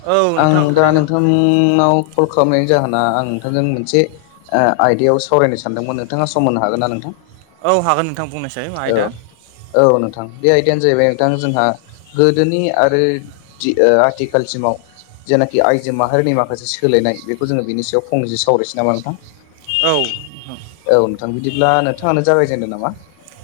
औ नोंथां आं दा थारैनो नोंथांनाव कल खालामनायनि जाहोना आं नोंथांजों मोनसे आयदायाव सावरायनो सानदोंमोन नोंथाङा सम मोननो हागोन ना नोंथां। औ हागोन नोंथां बुंनोसै आयदा औ औ नोंथां बे आयदायानो जाहैबाय नोंथां जोंहा गोदोनि आरो आथिखालसिमाव जेनाखि आयजो माहारिनि माखासे सोलायनाय बेखौ जोङो बिनि सायाव फंनै सावरायनोसै नामा नोंथां? औ थां बिदिब्ला नोंथाङानो जागायजेनदो नामा?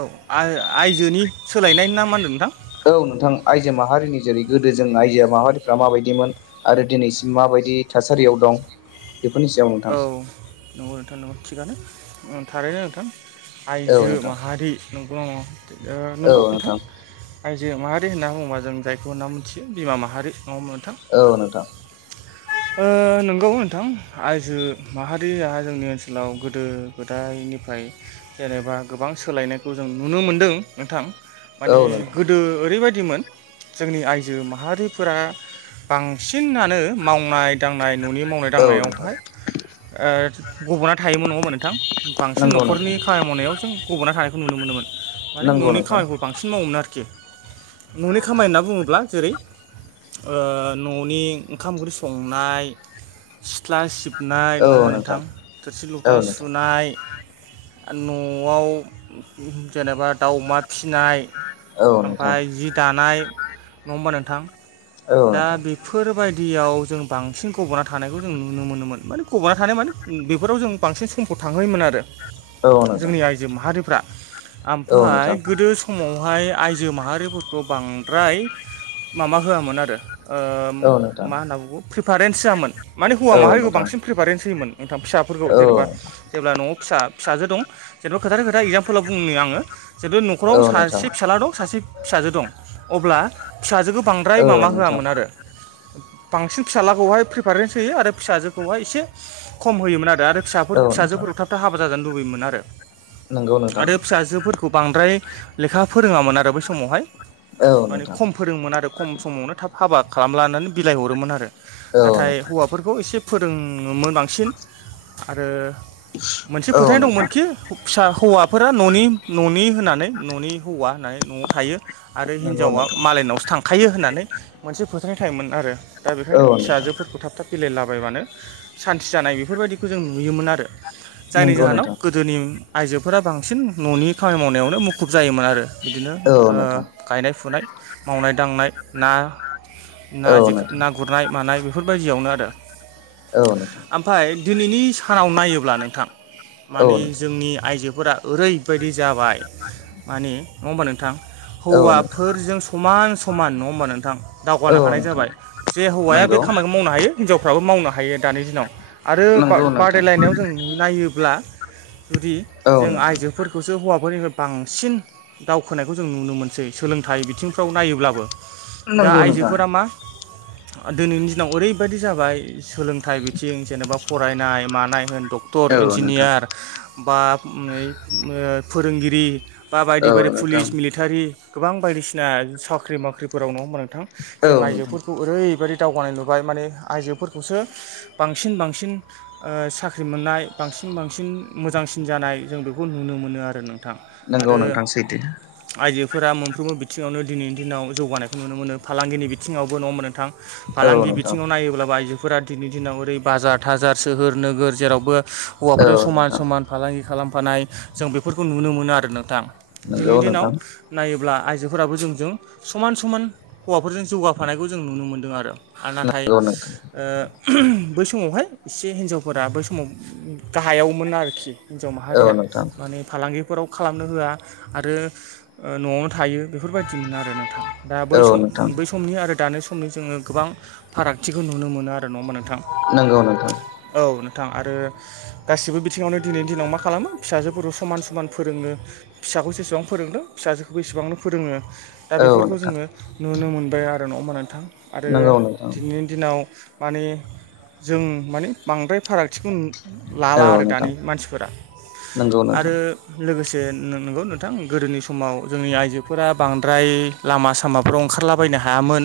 औ आइ आइजोनि सोलायनाय ना मा होनदों नोंथां? औ नोंथां आइजो माहारिनि जेरै गोदो जों आइजो माहारिफ्रा माबायदिमोन आरो दिनैसिम माबाय बायदि थासारियाव दं। बेफोरनि सायाव नोंथां औ नंगौ नोंथां नंगौ थिगानो थारैनो नोंथां औ आइजो नोंथां माहारि नंगौ नामा नंगौ नोंथां आइ जो माहारि होनना बुङोबा जों जायखौ होनना मोनथियो बिमा माहारि नोंथां औ नोंथां ओ नंगौ नोंथां आइजो माहारिया जोंनि ओनसोलाव गोदो गोदाय निफ्राय जेनेबा गोबां सोलायनायखौ जों नुनो मोनदों नोंथां। औ माने नोंथां गोदो ओरैबाय दिमोन जोंनि आइजो माहारिफोरा बांसिनानो मावनाय दांनाय न'नि मावनाय औ नोंथां दांनायावहाय गब'ना थायोमोन नङ नोंथां बांसिन नंगौ नोंथां न'खरनि खामानि मावनायाव जों गब'ना थानायखौ नुनो मोनोमोन माने नंगौ न'नि नोंथां खामानिखौ बांसिन मावोमोन आरोखि। न'नि खामानि होनना बुङोब्ला जेरै न'नि ओंखाम ओंख्रि संनाय सिथला सिबनाय नङा होमबा नोंथां थोरसि औ लथा नोंथां सुनाय न'आव जेनेबा दाउ अमा फिनाय औ नोंथां ओमफ्राय जि दानाय नङा होमबा नोंथां? औ दा नोंथां बेफोरबायदियाव जों बांसिन गब'ना थानायखौ जों नुनो मोनोमोन माने गब'ना थानाय माने बेफोराव जों बांसिन समखौ थांहोयोमोन आरो। औ नोंथां जोंनि आइजो माहारिफ्रा औ ओमफाय नोंथां गोदो समावहाय आइजो माहारिफोरखौ बांद्राय माबा होआमोन आरो ओ औ नोंथां मा होनना बुगो प्रिफारेन्स होयामोन माने हौवा औ माहारिखौ नोंथां बांसिन प्रिफारेन्स होयोमोन। नोंथां फिसाफोरखौ औ जेनेबा जेब्ला न'वाव फिसा फिसाजो दं जेनेबा खोथा खो था एगजामपोलाव बुंनो आङो जेथु न'खराव औ नोंथां सासे फिसाज्ला दं सासे फिसाजो दं अब्ला फिसाजोखौ बांद्राय औ माबा नोंथां होआमोन आरो बांसिन फिसालाखौहाय प्रिफारेन्स होयो आरो फिसाजोखौहाय एसे खम होयोमोन आरो। फिसाफोर औ नोंथां फिसाजोफोराव थाब थाब हाबा जाजानो लुबैयोमोन आरो नंगौ नोंथां आरो फिसाजोफोरखौ बांद्राय लेखा फोरोङामोन आरो बै समावहाय औ माने नोंथां खम फोरोङोन आरो खम समावनो थाब हाबा खालाम लानानै बिलाइ हरोमोन आरो औ नाथाय नोंथां हौवाफोरखौ एसे फोरोङोमोन बांसिन आरो [inaudible] मोनसे फोथायनाय नोंथां दंमोनखि फिसा हौवाफोरा न'नि न'नि होननानै न'नि हौवा होननानै न'आव थायो आरो नंगौ हिनजावा नोंथां मालायनावसो थांखायो होननानै मोनसे फोथायनाय थायोमोन आरो। दा औ बेखायनो नोंथां फिसाजोफोरखौ थाब थाब बिलायलाबायबानो सान्थि जानाय बेफोरबायदिखौ जों नुयोमोन आरो। जायनि नंगौ जाहोनाव नोंथां गोदोनि आइजोफोरा बांसिन न'नि खामानि मावनायावनो मुखुब जायोमोन आरो बिदिनो ओ औ नोंथां गायनाय फुनाय मावनाय दांनाय ना औ नोंथां ना गुरनाय मानाय बेफोरबायदियावनो आरो औ नोंथां ओमफ्राय दिनैनि सानाव नायोब्ला नोंथां औ मानि नोंथां जोंनि आइजो फोरा ओरैबायदि जाबाय माने नङा होमबा नोंथां? हौवाफोरजों समान समान नङा ओमबा नोंथां औ नोंथां औ दावगानो हानाय नोंथां जाबाय जे हौवाया बे नंगौ खामानिखौ मावनो हायो हिनजावफ्राबो मावनो हायो दानि दिनाव आरो नंगौ नोंथां बादायलायनायाव जों नायोब्ला जुदि औ जों नोंथां आइजोफोरखौसो हौवाफोरनि बांसिन दावखोनायखौ जों नुनो मोनसै सोलोंथाइ बिथिंफ्राव नायोब्लाबो दा नंगौ नोंथां आइजोफोरा मा दिनैनि दिनाव ओरैबायदि जाबाय सोलोंथाइ बिथिं जेनेबा फरायनाय मानाय होन डक्टर औ नोंथां इन्जिनियार बा फोरोंगिरि बा औ बायदि बायदि नोंथां पुलिस मिलिटारि गोबां बायदिसिना साख्रि बाख्रिफोराव नङा ओमबा नोंथां। औ जों नोंथां आइजोफोरखौ ओरैबायदि दावगानाय नुबाय माने आइजोफोरखौसो बांसिन बांसिन ओ साख्रि मोननाय बां सिन बांसिन मोजांसिन जानाय जों बेखौ नुनो मोनो आरो नों थां नंगौ आरो नोंथां सैथो आइजो फोरा मोनफ्रोमबो बिथिङावनो दिनैनि दिनाव जौगानायखौ नुनो मोनो फालांगिनि बिथिङावबो न'ङा ओमबा नोंथां। औ फालांगि नोंथां बिथिङाव नायोब्लाबो आइजो फोरा दिनै दिनाव ओरै बाजार थाजार सोहोर नोगोर जेरावबो हौवाफोरजों औ समान नोंथां समान फालांगि खालामफानाय जों बेफोरखौ नुनो मोनो आरो नोंथां। दिनैनि नंगौ दिनाव नोंथां नायोब्ला आइजोफोराबो जोंजों समान समान हौवाफोरजों जौगाफानायखौ जों नुनो मोन्दों आरो आरो नाथाय नंगौ नोंथां ओ बै समावहाय एसे हिनजावफोरा बै समाव गाहायावमोन आरोखि हिनजाव औ माहारिया नोंथां माने फालांगि फोराव खालामनो होआ आरो न'वावनो थायो बेफोरबायदिमोन आरो नों थां दा बै औ सम नोंथां बै समनि आरो दानि समनि जोङो गोबां फारागथिखौ नुनो मोनो आरो नङा ओमबा नोंथां। नंगौ नोंथां। औ आरो गासिबो बिथिङावनो दिनैनि दिनाव मा खालामो फिसाजोफोरखौ समान समान फोरोंनो फिसालाखौ जेसेबां फोरोंदों फिसाजोखौबो बेसेबांनो फोरोङो दा औ बेफोरखौ नोंथां जोङो नुनो मोनबाय आरो नङा ओमबा नोंथां आरो नंगौ नोंथां दिनैनि दिनाव माने जों माने बांद्राय फारागथिखौ औ लाला आरो नोंथां दानि मानसिफोरा नंगौ आरो नोंथां लोगोसे नंगौ नोंथां गोदोनि समाव जोंनि आइजोफोरा बांद्राय लामा सामाफ्राव ओंखारलाबायनो नो हायामोन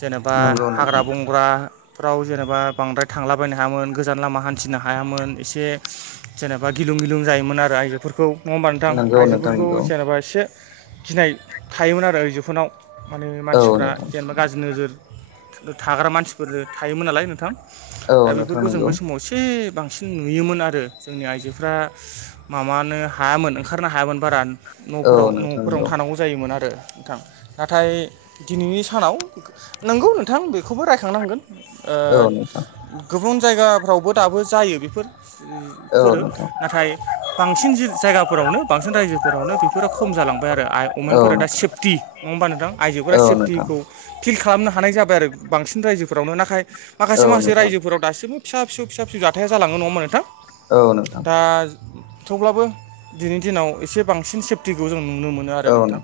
जेनेबा नंगौ हाग्रा नोंथां बंग्रा फाव जेनेबा बांद्राय थांलाबायनो हायामोन गोजान लामा हान्थिनो हायामोन एसे जेनेबा गि लुं गिलुं जायोमोन आरो आइजोफोरखौ नङा होमबा नोंथां नंगौ नोंथां आइजोफोरखौ नंगौ जेनेबा एसे गिनाय थायोमोन आरो आइजोफोरनाव माने औ मानसिफोरा नोंथां जेनेबा गाज्रि नोजोर थाग्रा मानसिफोर थायोमोन नालाय नोंथां। दा औ नोंथां बेफोरखौ जों नंगौ बै समाव एसे बांसिन बांसिन नुयोमोन आरो जोंनि आइजोफ्रा माबानो हायामोन ओंखारनो हायामोन बारा न'फोराव औ नोंथां न'फोरावनो नंगौ थानांगौ जायोमोन आरो नोंथां नाथाय दिनैनि सानाव नंगौ नोंथां बेखौबो रायखांनांगोन औ नोंथां गुबुन जायगाफ्रावबो दाबो जायो बेफोर औ फोरो नोंथां नाथाय बांसिन जि जायगाफोरावनो बांसिन रायजोफोरावनो बेफोरा खम जालां। बाय आरो औ आमेनफोरा दा नोंथां सेफ नङा हा नोंथां आइजोफोरा औ नोंथां सेफटिखौ फिल खालामनो हा। हानाय जाबाय आरो बांसिन रायजोफोरावनो नाथाय माखासे औ माखासे नोंथां रायजोफोराव दासिमबो फिसा फिसौ फिसा फिसौ जाथाया जालाङो नङा होमबा नोंथां औ नोंथां औ नोंथां दा थेवब्लाबो दिनैनि दिनाव एसे बांसिन सेफटिखौ जों नुनो मोनो आरो नोंथां।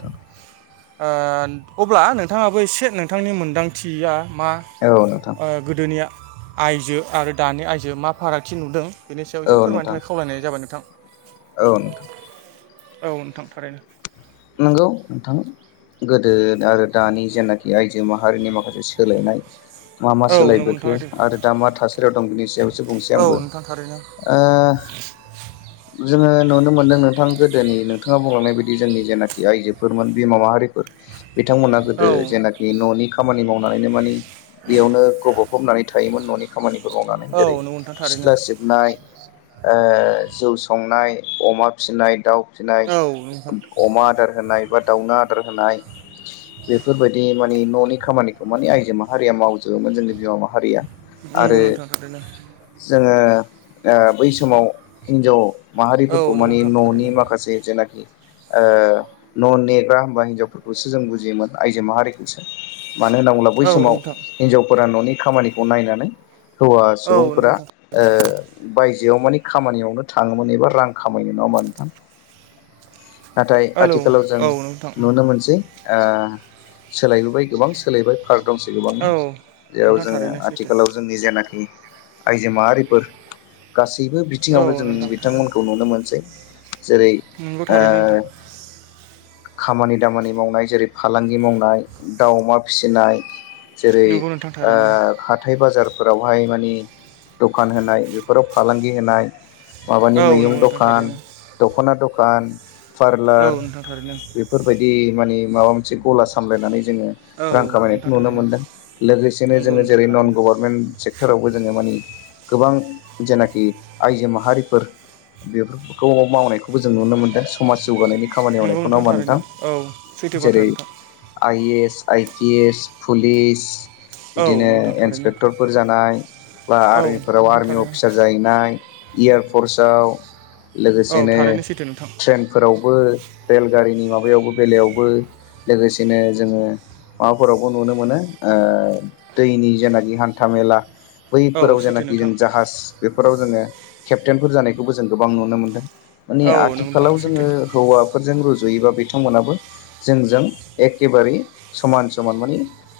अब्ला नोंथाङाबो एसे नोंथांनि मोन दांथिया मा औ नोंथां ओ गोदोनिया आइजो आरो दानि आइजो मा फारागथि नुदों बेनि सायाव एसे औ फोरमायनो नोंथां थाखाय खावलायनाय जाबाय नोंथां। औ औ नोंथां थारैनो नोंगौ नोंथां। गोदो आरो दानि जेनाखि आइजो माहारिनि माखासे सोलायनाय मा मा औ नंगौ सोलायबोखो नोंथां आरो दा मा थासारियाव दं बिनि सायाव एसे बुंनोसै आंबो। आ। जोङो नुनो मोनदों नोंथां गोदोनि नोंथाङा बुंलांनाय बायदि जोंनि जेनाखि। आइजोफोरमोन बिमा माहारिफोर बिथांमोना गोदो जेनाखि न'नि। खामानि मावनानैनो मानि बेयावनो गबफबनानै थायोमोन न'नि खामानिखौ। मावनानै जेरै औ नोंथां थारैनो सिथ्ला सिबनाय जौ संनाय अमा फिसिनाय दाउ फिसिनाय औ अमा। नाय बा दाउनो आदार होनाय बेफोर बायदि। माने न'नि खामानिखौ माने आइजो माहारिया मावजोबोमोन जोंनि बिमा माहारिया। नंगौ आरो नोंथां थारैनो जोङो बै समाव हिनजाव। औ माहारिफोरखौ नोंथां नंगौ नोंथां थारैनो औ नंगौ माने नोंथां न'नि थारैनो औ माखासे जेनाखि। न' नेग्रा होमबा हिनजावफोरखौसो जों बुजियोमोन आयजो माहारिखौसो। मानो होनना बुंब्ला बै समाव नंगौ नोंथां हिन्जावफोरा न'नि खामानिखौ नायनानै। हौवा औ नंगौ सुबुंफोरा नोंथां बायजो। बेयाव मानि खामानियावनो थाङोमोन एबा रां खामायनो नङा होमबा नोंथां नाथाय। हेलौ आथिखालाव जों औ नोंथां नुनो मोनसै ओ सोलायबोबाय गोबां सोलायबाय। पार्क दंसै गोबांनो औ जेराव नोंथां जोङो थारैनो सैथो आथिखालाव जोंनि जेनाखि। आइजो माहारिफोर गासैबो बिथिङावनो औ जों नोंथां बिथांमोनखौ थारैनो नुनो मोनसै। जेरै नंगौ आ थारैनो नोंथां खामानि दामानि मावनाय जेरै फालांगि मावनाय दाव अमा फिसिनाय। जेरै नंगौ नोंथां थारैनो हाथाइ बाजारफोरावहाय मानि। दखान होनाय बेफोराव फालांगि होनाय। माबानि औ मैगं नंगौ नोंथां दखान थारैनो दख'ना दखान औ पारलार। नोंथां थारैनो बेफोरबायदि माने माबा मोनसे गला सामलायनानै। जो औ रां खामायनायखौ नोंथां नुनो थारैनो मोनदों लोगोसेनो नंगौ जोंङो नोंथां जेरै नन थारैनो गभर्नमेन्ट सेक्टरावबो जोंङो। गोबां जेनाखि आइजो माहारिफोर। बेफोरखौ मावनायखौबो जों नुनो मोनदों समाज जौगानायनि। खामानि नंगौ मावनायखौ नंङा नोंथां थारैनो औ सैथो बाथ्रा जेरै नोंथां I A S I P S police औ बिदिनो नोंथां थारैनो इन्सपेक्टरफोर जानाय। औ आर्मिफोराव नोंथां आर्मि थारैनो अफिसार जाहैनाय इयार। सपर्सआव औ लोगोसेनो थारैनो सैथो नोंथां ट्रेनफोरावबो। रेलगारिनि माबायावबो बेलायावबो लोगोसेनो जोंङो माबाफोरावबो नुनो मोनो। दैनि जेनाखि हान्था मेला। औ बैफोराव सैथो जेनाखि नोंथां जों जाहाज बेफोराव जोंङो केप्टेनफोर जानायखौबो जों गोबां नुनो मोनदों। माने औ नंगौ नोंथां आथिखालाव सैथो जोंङो हौवा। जों रुजुयोबा बिथांमोनाबो जोंजों एखेबारे समान समान माने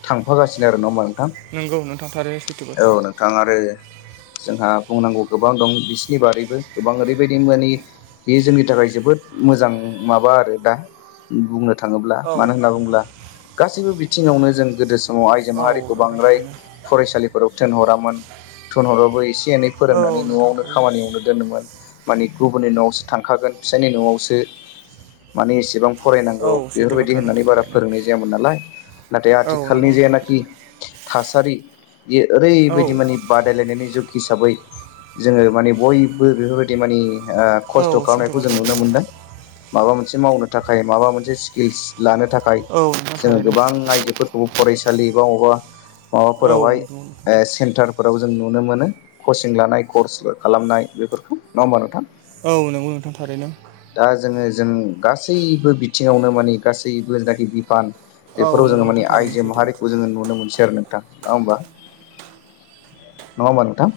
थां होगासिनो आरो नंङा होमबा नोंथां नंगौ नोंथां थारैनो सैथो बाथ्रा औ नोंथां आरो। जोंहा बुंनांगौ गोबां दं बिसिनि बारैबो गोबां ओरैबायदि मे बेयो जोंनि थाखाय जोबोद। मोजां माबा आरो दा बुंनो थांङोब्ला औ मानो होनना नोंथां बुङोब्ला गाससिबो बि बिथिङावनो जों गोदो समाव आइजो औ माहारिखौ नोंथां बांद्राय थारैनो फरायसालिफोराव थिनहरामोन थुनहराबो एसे एनै औ फोरोंनानै नोंथां न'आवनो थारैनो खामानियावनो दोनोमोन। माने गुबुननि न'आवसो थांखागोन फिसायनि न'आवसो माने एसेबां। फरायनांगौ औ सैथो बेफोरबायदि बाथ्रा होननानै नोंथां बारा थारैनो फोरोंनाय जायामोन नालाय। नाथाय औ नंगौ आथिखालनि नोंथां जेनाखि थारैनो थासारि। बियो औ ओरैबायदि माने बादायलायनायनि जुग हिसाबै जोंङो माने बयबो बेफोरबायदि माने। खस्थ' औ सैथो खालामनायखौ जों बाथ्रा नुनो नोंथां मोनदों। माबा मोनसे मावनो थाखाय माबा मोनसे स्किल्स लानो थाखाय औ नोंथां जोंङो थारैनो गोबां आइजोफोरखौ। फरायसालि बा बबेबा औ माबाफोरावहाय नंगौ नोंथां सेन्टार फोराव जों नुनो मोनो कचिं लानाय कर्स खालामनाय बेफोरखौ नंङा होमबा नोंथां औ नंगौ नोंथां थारैनो दा जोङो जों गासैबो बिथिंङावनो माने गासैबो जेनाखि बा औ बेफोराव नंगौ जोंङो माने नोंथां थारैनो आयजो सैथो बाथ्रा माहारिखौ जोंङो नुनो मोनसै आरो ना नोंथां नंङा होनबा नङा होमबा नोंथां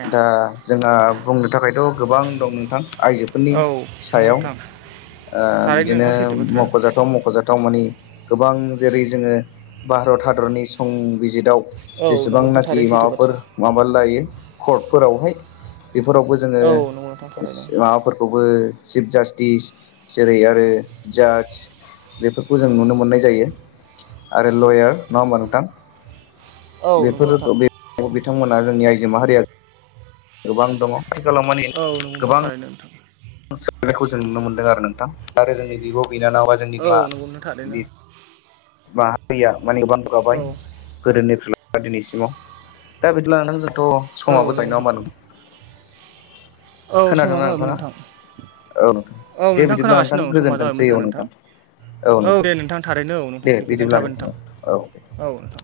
ए दा जोंहा बुंनो थाखायथ' गोबां दं नोंथां आइजोफोरनि औ नंगौ सायाव नोंथां ओ थारैनो बिदिनो नोंगौ सैथो बाथ्रा मख'जाथाव मख'जाथाव मानि गोबां जेरै जोङो भारत हादरनि संबिजिताव औ जेसेबां नंगौ नोंथां नाखि थारैनो सैथो माबाफोर बाथ्रा माबा लाायो। कर्टफोरावहाय बेफोरावबो जोंङो औ नंगौ नोंथां थारैनो माबाफोरखौबो चिफ जास्टिस जेरै आरो जाज बेफोरखौ जों नुनो मोननाय जायो आरो लयार नंङा होमबा नोंथां औ नंगौ नोंथां बेफोरखौ बे बिथांमोना जोंनि आइजो माहारिया गोबां दंङो आथिखालाव माने औ नंगौ नोंथां गोबां थारैनो नोंथां सोलायनायखौ जों नुनो मोनदों आरो नोंथां आरो जोंनि बिब' बिनानव बा जोंनि औ मा नंगौ नोंथां थारैनो बि माने बान औ गाबाय गोदोनि दा दिनैसिमाव दा बिदि लानानै जोंथ' औ समाबो जायो नंगौ नंङा नोंथां होमबा नों औ समा जाबायमोन नोंथां औ नोंथां औ दे नोंथां बिदिब्ला खोनागासिनो दं समा गोजोनथोंसै जाबायमोन जोंहा औ नोंथां औ दे नोंथां थारैनो औ नोंथां बे गोजोन थाबाय नोंथां औ नोंथां